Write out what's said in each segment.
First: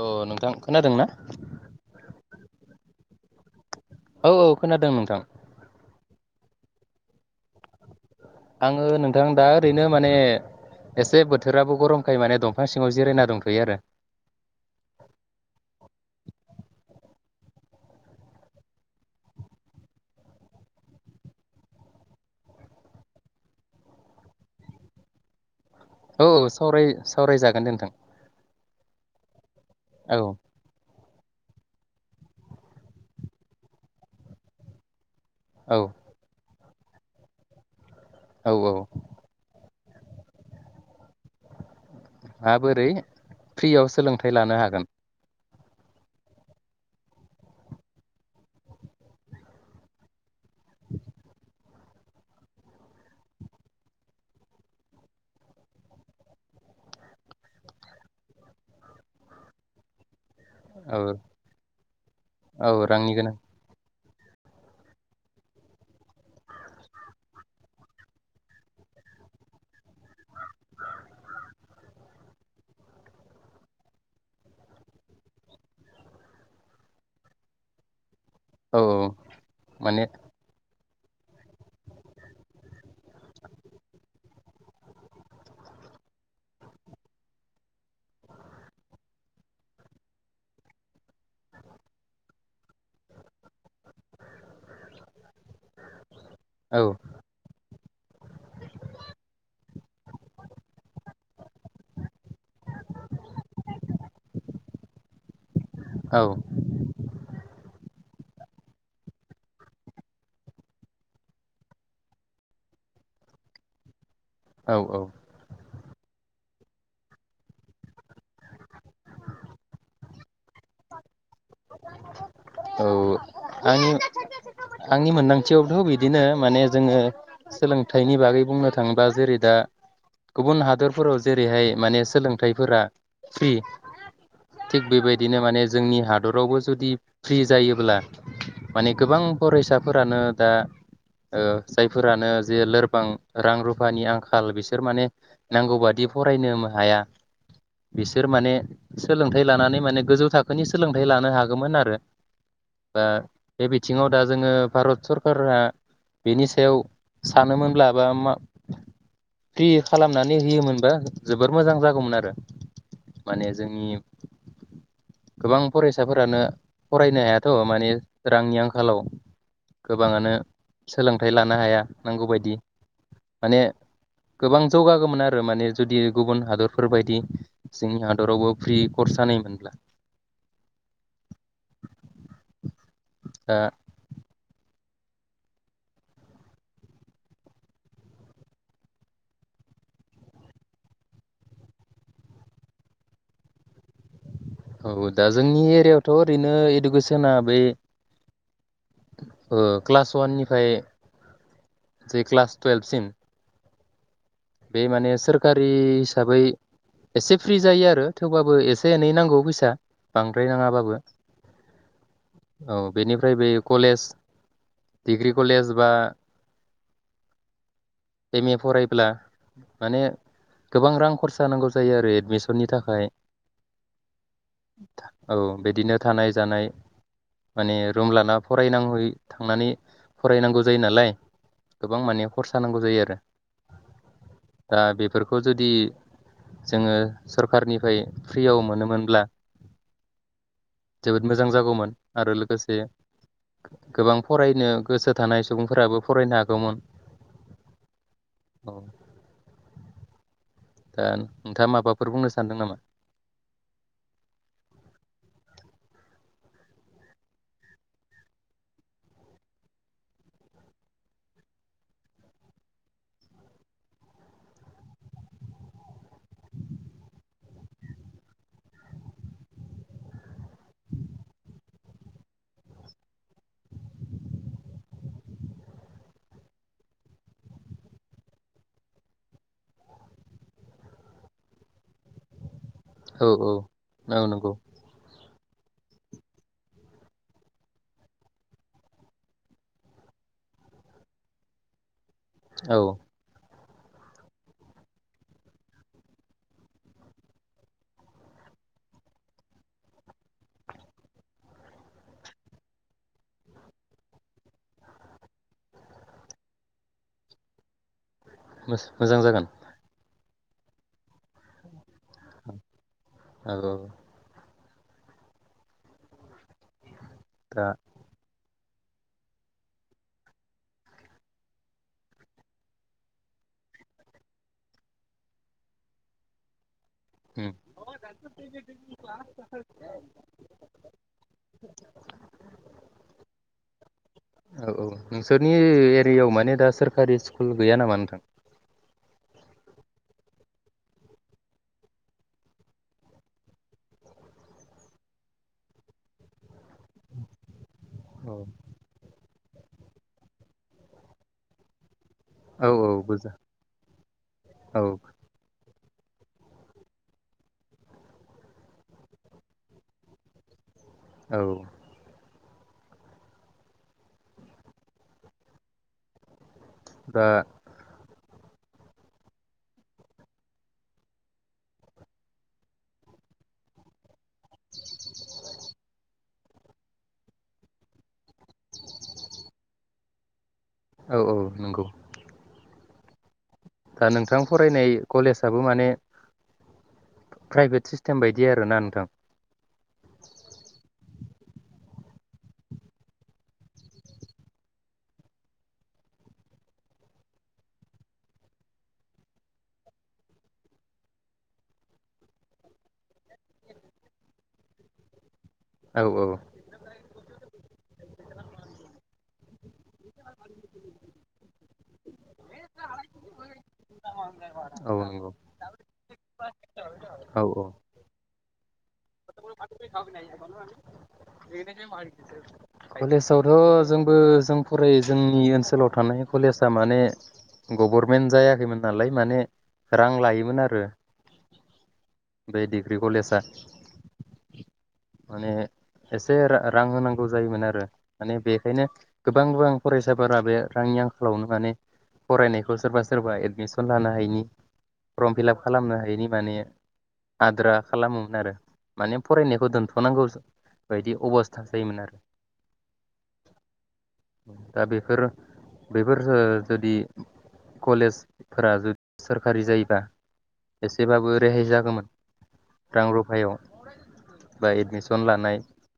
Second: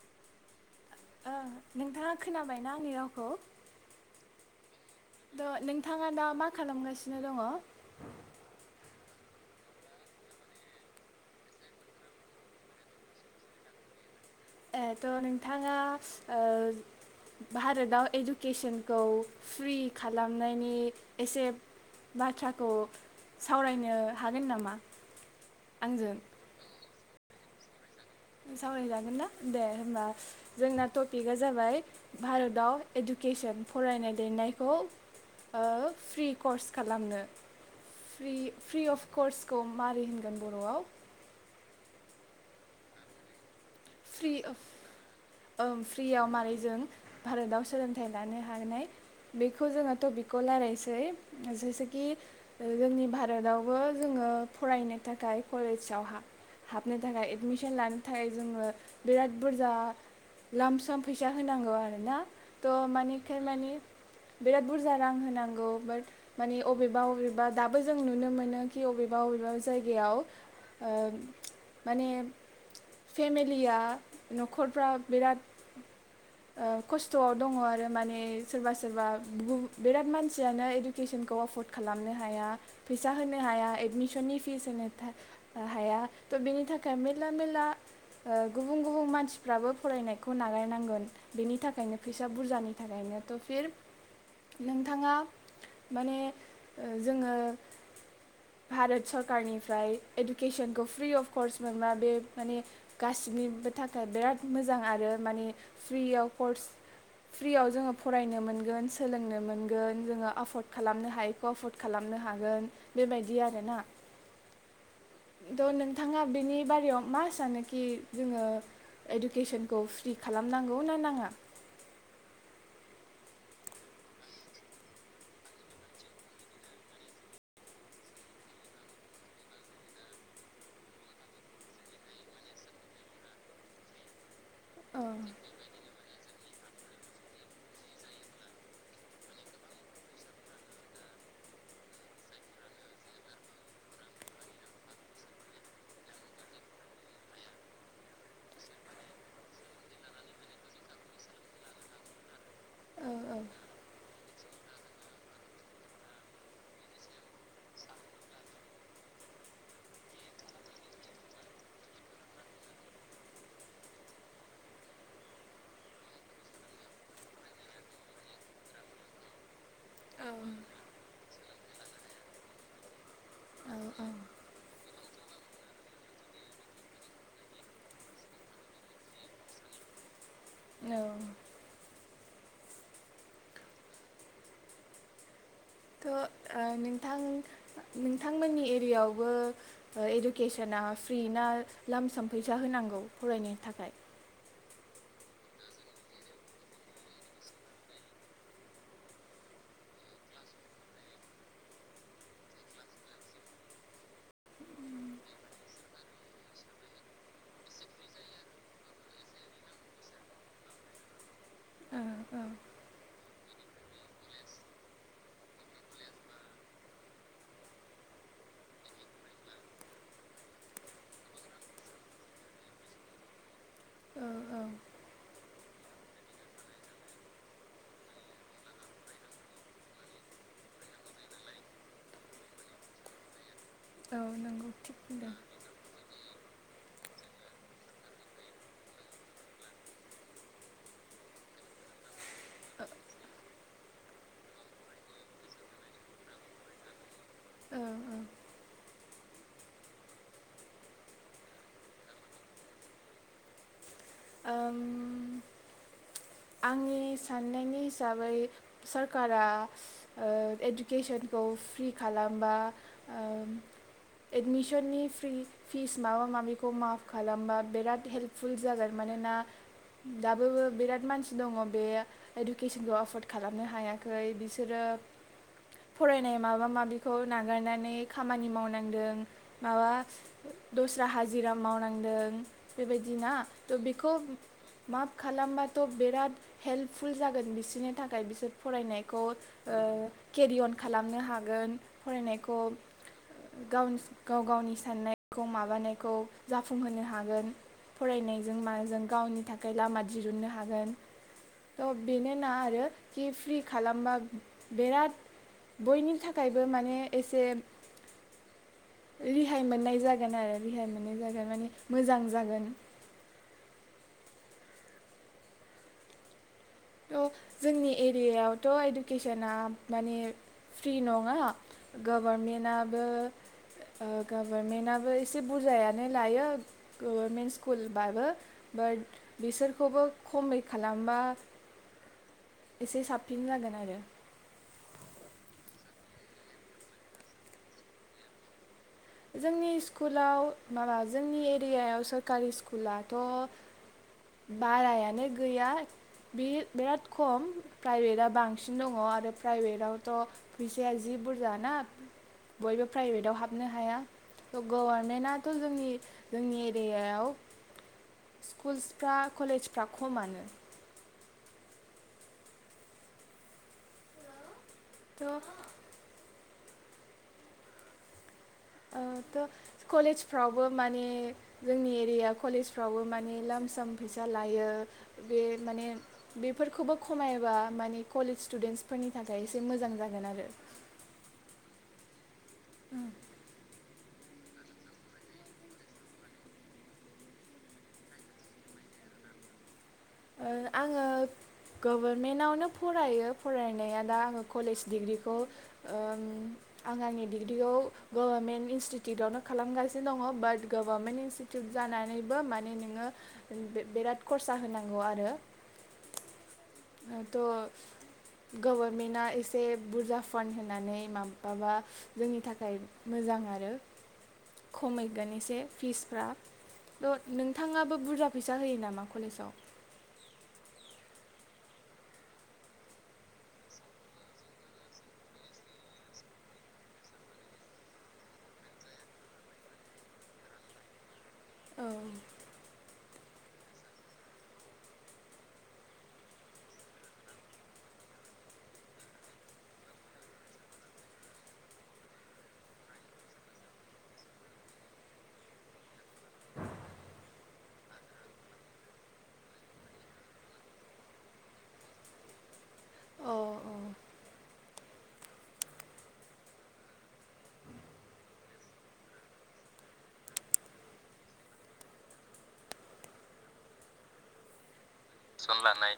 अ नोंथां खोनादों ना ओं नोंथांङा खोनाबायना आंनि रावखौ? औ औ खोनादों नोंथां। थ' नोंथाङा दा मा खालामगासिनो दङ'? आङो नोंथां दा ओरैनो माने एसे बोथोराबो गरमखाय माने दंफां सिंङाव जिरायना दंथ'यो आरो ए थ' नोंथाङा ओ भारताव इडुकेसनखौ फ्रि खालामनायनि एसे बाथ्राखौ सावरायनो हागोन नामा? आंजों औ सावराय सावरायजागोन नोंथां। सावरायजागोन ना? दे होमबा औ जोंना टपिकआ जाबाय भारताव इडुकेसन फरायनाय लिरनायखौ औ ओ फ्रि कर्स खालामनो फ्रि औ फ्रि औ अफ कर्सखौ मारै होनगोन बर'आव? आ बोरै फ्रियाव सोलोंथाइ लानो फ्रि हागोन ओं फ्रियाव मारै जों भारताव सोलोंथाइ लानो हानाय बेखौ जोंङो टपिक खौ रायलायसै जेसे कि जोंनि भारतावबो जोंङो फरायनो थाखाय कलेजाव हा हाबनो थाखाय एडमिसन लानो थाखाय जोंङो बिराद बुरजा लाम औ सम फैसा होनांगौ आरोना औ त' रांनि माने गोनां थार माने बिराद बुरजा रां होनांगौ बाट माने अबेबा अबेबा दाबो जों नुनो मोनो खि अबेबा अबेबा जायगायाव ओ माने फेमे लिया न'खरफ्रा बिराद ओ खस्थ'आव दङ' आरो माने सोरबा औ सोरबा औ बु माने बिराद मानसियानो इडु केसनखौ एफर्ड खालामनो हाया, फैसा होनो हाया, एडमिसननि फिस होनो हाया थ' बेनि थाखाय मेरला मेरला गुबुन गुबुन मानसिफ्राबो फरायनायखौ नागारनांगोन, बेनि थाखायनो फैसा बुरजानि थाखायनो थ' फिर नोंथाङा माने औ जोङो भारत सरकारनिफ्राय इडुकेसनखौ फ्रि अफ कस्ट मोनबा बे माने गासिनिबो थाखाय बिराद मोजां आरो माने औ फ्रियाव कर्स फ्रियाव जोङो फरायनो मोनगोन सोलोंनो मोनगोन जोङो एफर्ड खालामनो हायिखौ एफर्ड खालामनो हागोन बेबायदि आरोना। औ औ त' नोंथाङा बेनि बारायाव मा सानो? कि जोङो इडुकेसनखौ फ्रि खालामनांगौ ना नाङा? औ आं आंनि मोनदांथियावथ' बिदिनो माने जोङो, सोलोंथाइनि बागै बुंनो थाङोबा जेरै दा गुबुन हादरफोराव जेरैहाय माने सोलोंथाइफोरा फ्रि, थिग औ बेबायदिनो माने जोंनि हा दरावबो जुदि फ्रि जायोब्ला माने गोबां फरायसाफोरानो दा जायफोरानो जे लोरबां रां रुफानि आंखाल बिसोर माने नांगौ बादि फरायनो हाया, बिसोर माने सोलोंथाइ लानानै माने गोजौ थाखोनि सोलों लानो हागौमोन आरो दा औ बे बिथिङाव दा जोङो भारत सरकारा बेनि सायाव सानोमोनब्ला, बा मा फ्रि खालामनानै होयोमोनबा जोबोर मोजां जागौमोन आरो। माने जोंनि गोबां फरायसाफोरानो फरायनो हायाथ' माने रांनि आंखालाव गोबाङानो सोलों नाथाय लानो हाया नांगौबायदि माने औ औ गोबां जौगागौमोन आरो माने जुदि गुबुन हादरफोरबायायदि जोंनि हादरावबो फ्रि करस जानाय मोनब्ला। औ दा थ' नोंथां नोंथांमोननि एरियायावबो इडुकेसना फ्रि ना? लामसाम फैसा होनांगौ फरायनो थाखाय? औ दा जोंनि एरियाायावथ' ओरैनो इडुकेसना बै क्लास वाननिफ्राय जे क्लास टुवेल्भसिम बे माने सोरखारि हिसाबै एसे फ्रि जायो आरो, थेवबाबो एसे एनै नांगौ फैसा, बांद्राय नाङाबाबो औ बेनिफ्राय बे कलेज डिग्रि कलेज बा एम ए फरायब्ला माने गोबां रां खरसा नांगौ जायो आरो एडमिसननि थाखाय, औ बिदिनो थानाय जानाय माने रुम लाना फरायनांहय थांनानै फरायनांगौ जायो नालाय, गोबां माने खरसा नांगौ जायो आरो। औ नंगौ दा थिग बुंदों। बेफोरखौ जुदि जोङो सरखारारनिफ्राय फ्रियाव मोनोमोनब्ला। जोबोद मोजां जागौमोन आरो लोगोसे गोबां फरायनो गोसो थानाय सुबुंफोराबो फरायनो हागौमोन। औ औ औ दा नोंथाङा माबाफोर बुंनो सानदों नामा? ओम आंनि साननायनि हिसाबै, सरकारा इडुकेसनखौ फ्रि खालामबा एडमिसननि फ्रि फिस माबा माबिखौ माफ खालामबा बिराद हेल्पफुल जागोन। मानोना दाबो बिराद मानसि दङ बे इडुकेसनखौ एफर्द खालामनो हायाखै बिसोरो, फरायनाय माबा माबिखौ नागारनानै खामानि मावनांदों माबा दस्रा हाजिरा मावनांदों। बेबायदि औ ना औ थ' बेखौ औ नंगौ मा खालामबाथ' बिराद हेल्पफुल जागोन बिसोरनि थाखाय बिसोर फरायनायखौ केरिअन खालामनो हागोन। फरायनायखौ औ गाव गाव गावनि साननायखौ माबानायखौ जाफुंहोनो हागोन। फरायनायजों माजों गावनि थाखाय लामा दिरुननो हा गोहोन थ बेनोना, आरो जि फ्रि खालामबा बिराद बयनि थाखायबो माने एसे मोजां जागोन रेहाय मोननाय जागोन। आरो रेहाय मोननाय जागोन माने मोजां जागोन। औ औ अ दा जोंनि एरियायाव थ' इडुकेसना माने फ्रि नङा गभारमेन्टआबो ओ गभारमेन्टआबो एसे बुरजायानो लायो उम गभारमेन्ट स्कुलबाबो बाट बिसोरखौबो खमै खालामबा एसे साबसिन जागोन आरो औ औ नोंसोरनि एरियायाव माने दा सोरखारि स्कुल गैया नामा नोंथां? जोंनि स्कुलाव माबा जोंनि एरियायाव सोरकारि स्कुलाथ' बारायानो गैया बे बिराद खम प्राइभेटआ औ बांसिन दङ आरो प्राइभेटआवथ' फैसाया जि बुरजाना औ बयबो औ बुजा प्राइभेटाव हाबनो हाया औ गर्मेन्टआथ जोंनि जोंनि एरियायाव स्कुलसफ्रा कलेजफ्रा खमानो औ थ'' दा ओ थ' कलेजफ्रावबो माने जोंनि एरिया कलेजफ्रावबो माने लाम साम फैसा लायो बे माने बेफोरखौबो खमायोबा माने कलेज स्टुडेन्सफोरनि थाखाय एसे मोजां जागोन आरो औ औ नंगौ ओम दा नोंथां फरायनाय कलेजाबो माने प्राइभेट सिस्टेम बायदि आरोना नोंथां आङो गभारमेन्टावनो फरायो फरायनाया दा आङो कलेज डिग्रिखौ ओम आं आंनि डिग्रिखौ गभारनमेन्ट इनस्टिटिउटावनो खालामगासिनो दङ बाट गभारमेन्ट इनस्टिटिउट जानानैबो माने नोङो बिराद खरसा होनां नंगौ आरो औ औ थ' गभारमेन्टआ एसे बुरजा फान्ड होनानै माबाबा जोंनि थाखाय मोजां आरो औ नंगौ खमायगोन एसे फिसफ्रा थ' औ औ नोंथाङाबो बुरजा फैसा होयो नामा [unintelligible] कलेज [unintelligible] कलेजावथ' जोंबो जों फरायो जोंनि ओनसोलाव थानाय कलेजआ माने गभर्मेन्ट जायाखैमोन नालाय माने रां लायोमोन आरो औ बे दिग्रि कलेजा माने एसे रां होनांगौ जायोमोन आरो माने बेखायनो गोबां गोबां फरायसाफोरा बे रांनि आंखालावनो माने फरायनायखौ सोरबा सोरबा एडमिसन लानो हायिनि फर्म फिलाप खालामनो हायिनि माने आद्रा खालामोमोन आरो माने फरायनायखौ दोनथ'नांगौ बायदि अबस्था जायोमोन आरो अ अ दा बेफोर बेफोर ओ जुदि कलेजफोरा सोरखारि जायोबा एसेबाबो रेहाय जागौमोन रां रुफायाव बा एदमिसन सन लानाय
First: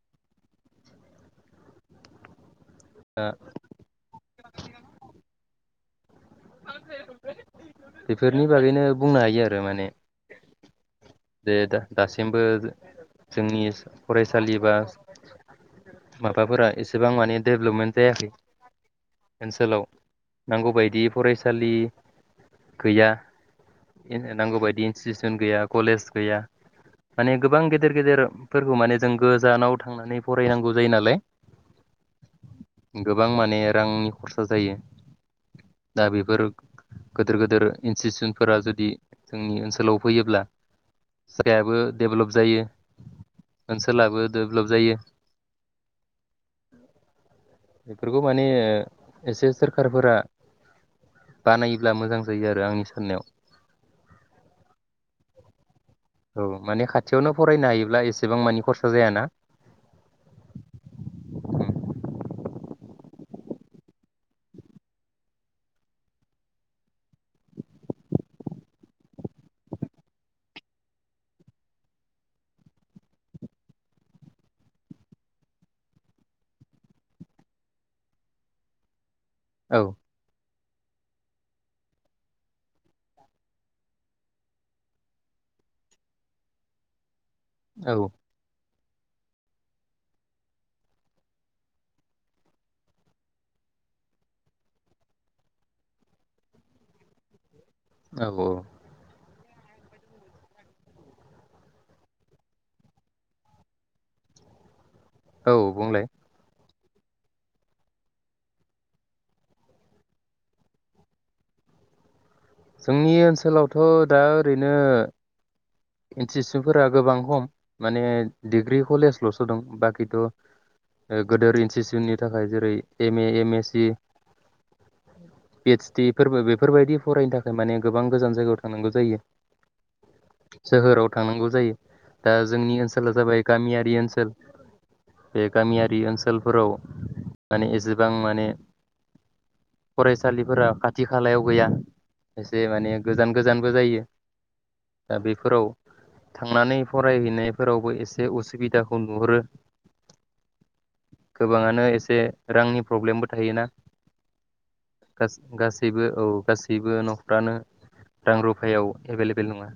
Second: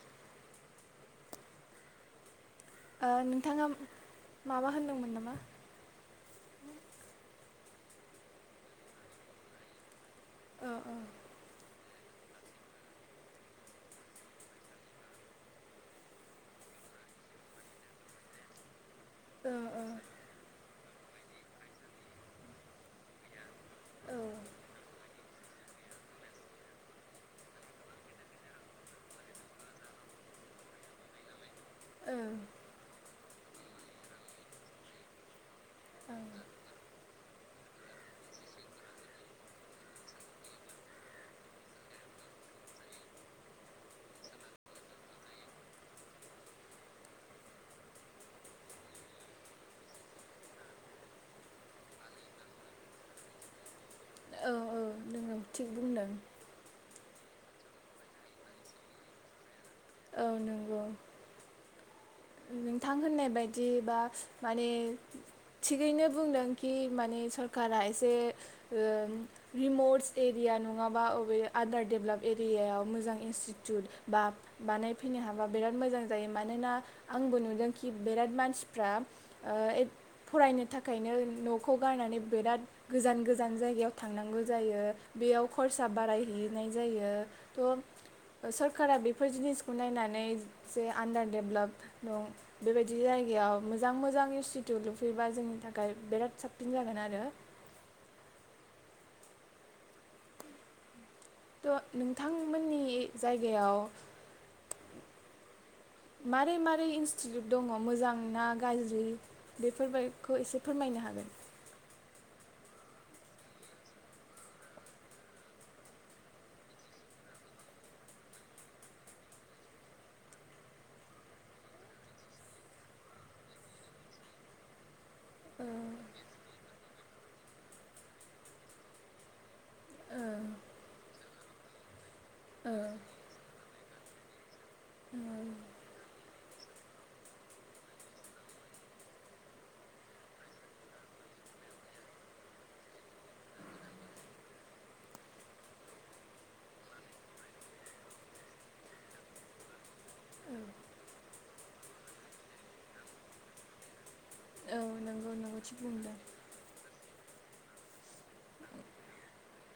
ओ नोंथाङा माबा होन्दोंमोन नामा? मा [unintelligible] बेफोरनि बागैनो बुंनो हायो आरो माने अ अ जे दासिमबो जोंनि फरायसालि बा माबाफोरा एसेबांमाने डेभेलपमेन्ट जायाखै ओ ओनसोलाव नांगौबायदि फरायसालि गैया ओ नांगौ बायदि इन्स्टिटिउसन गैया कलेज गैया माने गोबां गेदेर गेदेरफोरखौ माने जों गोजानाव थांनानै फरायनांगौ जायो नालाय। ओ गोबां माने रांनि खरसा जायो दा बेफोर गोदोर गोदोर इन्सटिटिउनफोरा जुदि जोंनि ओनसोलाव फैयोब्ला जायगायाबो डेभेलप जायो ओनसोलाबो डेभेलप जायो बेफोरखौ माने एसे सोरखारफोरा बानायोब्ला मोजां जायो आरो आंनि साननायाव। औ औ नोंगौ। थिग बुंदों। औ माने खाथियावनो फरायनो हायोब्ला एसेबां मानि खरसा जायाना। औ नंगौ। नोंथां होननाय बायदि बा माने थिगैनो बुंदों कि माने सरकारा एसे ओ रिमट एरिया नङाबा बबे आदार डेभलप एरियायाव मोजां इनस्टिटिउट बा बानायफैनो हाबा बिराद मोजां जायो मानोना आंबो नुदोंखि बिराद मानसिफ्रा औ ओ फरायनो थाखायनो न'खौ गारनानै बिराद गोजान गोजान जायगायाव थांनांगौ जायो बेयाव खरसा बारायहैनाय जायो। औ थ' सोर कारा बेफोर जिनिसखौ नायनानै जे आडार देभलप दं बेबायदि जायगायाव मोजां मोजां इउ सिथु लुफैबा जोंनि थाखाय बिराद साबसिन जागोन आरो। औ औ। थ' नोंथांमोननि जायगायाव औ बुंलाय। ब्रै इन्स्टिटिउट दङ मोजां ना गाज्रि बेफोरफोरखौ एसे फोरमायनो हागोन। जोंनि ओनसोलावथ' दा ओरैनो इन्स्टिटिउटफोरा गोबां खम माने डिग्रि कलेजल'सो दं बाखिथ' गोदोर इनस्टिटिउसनि थाखाय जेरै M A M S C P O ओदस डि फोर बेफोरबायदि फरायनो था खाय माने गोबां गोजान जायगायाव थांनांगौ जायो। ओ सोहोराव थांनांगौ जायो। दा जोंनि ओनसोला जाबाय गामियारि ओनसोल [inaudible] बे ओ गामियारि ओनसोल फोराव माने एसेबां माने फरायसालिफोरा खाथि खालायाव गैया। एसे माने गोजान गोजानबो जायो दा बेफोराव थांनानै फरायहैनायफोरावबो एसे उसुबिदाखौ नुहरो गोबाङानो एसे रांनि प्रब्लेमबो थायोना औ गा नंगौ नंगौ थिग गासैबो बुंदों औ गासैबो न' खरफ्रानो रां रुफायाव एभेलेबेल नङा।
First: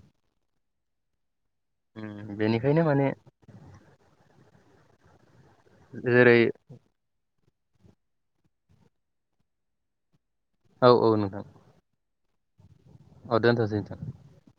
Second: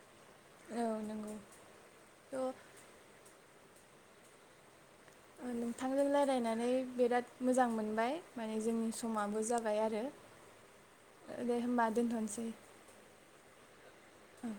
औ नंगौ। उम थ' बेनिखायनो माने नोंथांजों जेरै रायज्लायनानै बिराद मोजां मोनबाय माने जोंनि समाबो जाबाय आरो। औ औ नोंथां दे होनबा दोनथनोसै। [inaudible] औ दोनथ'सै नोंथां। औ।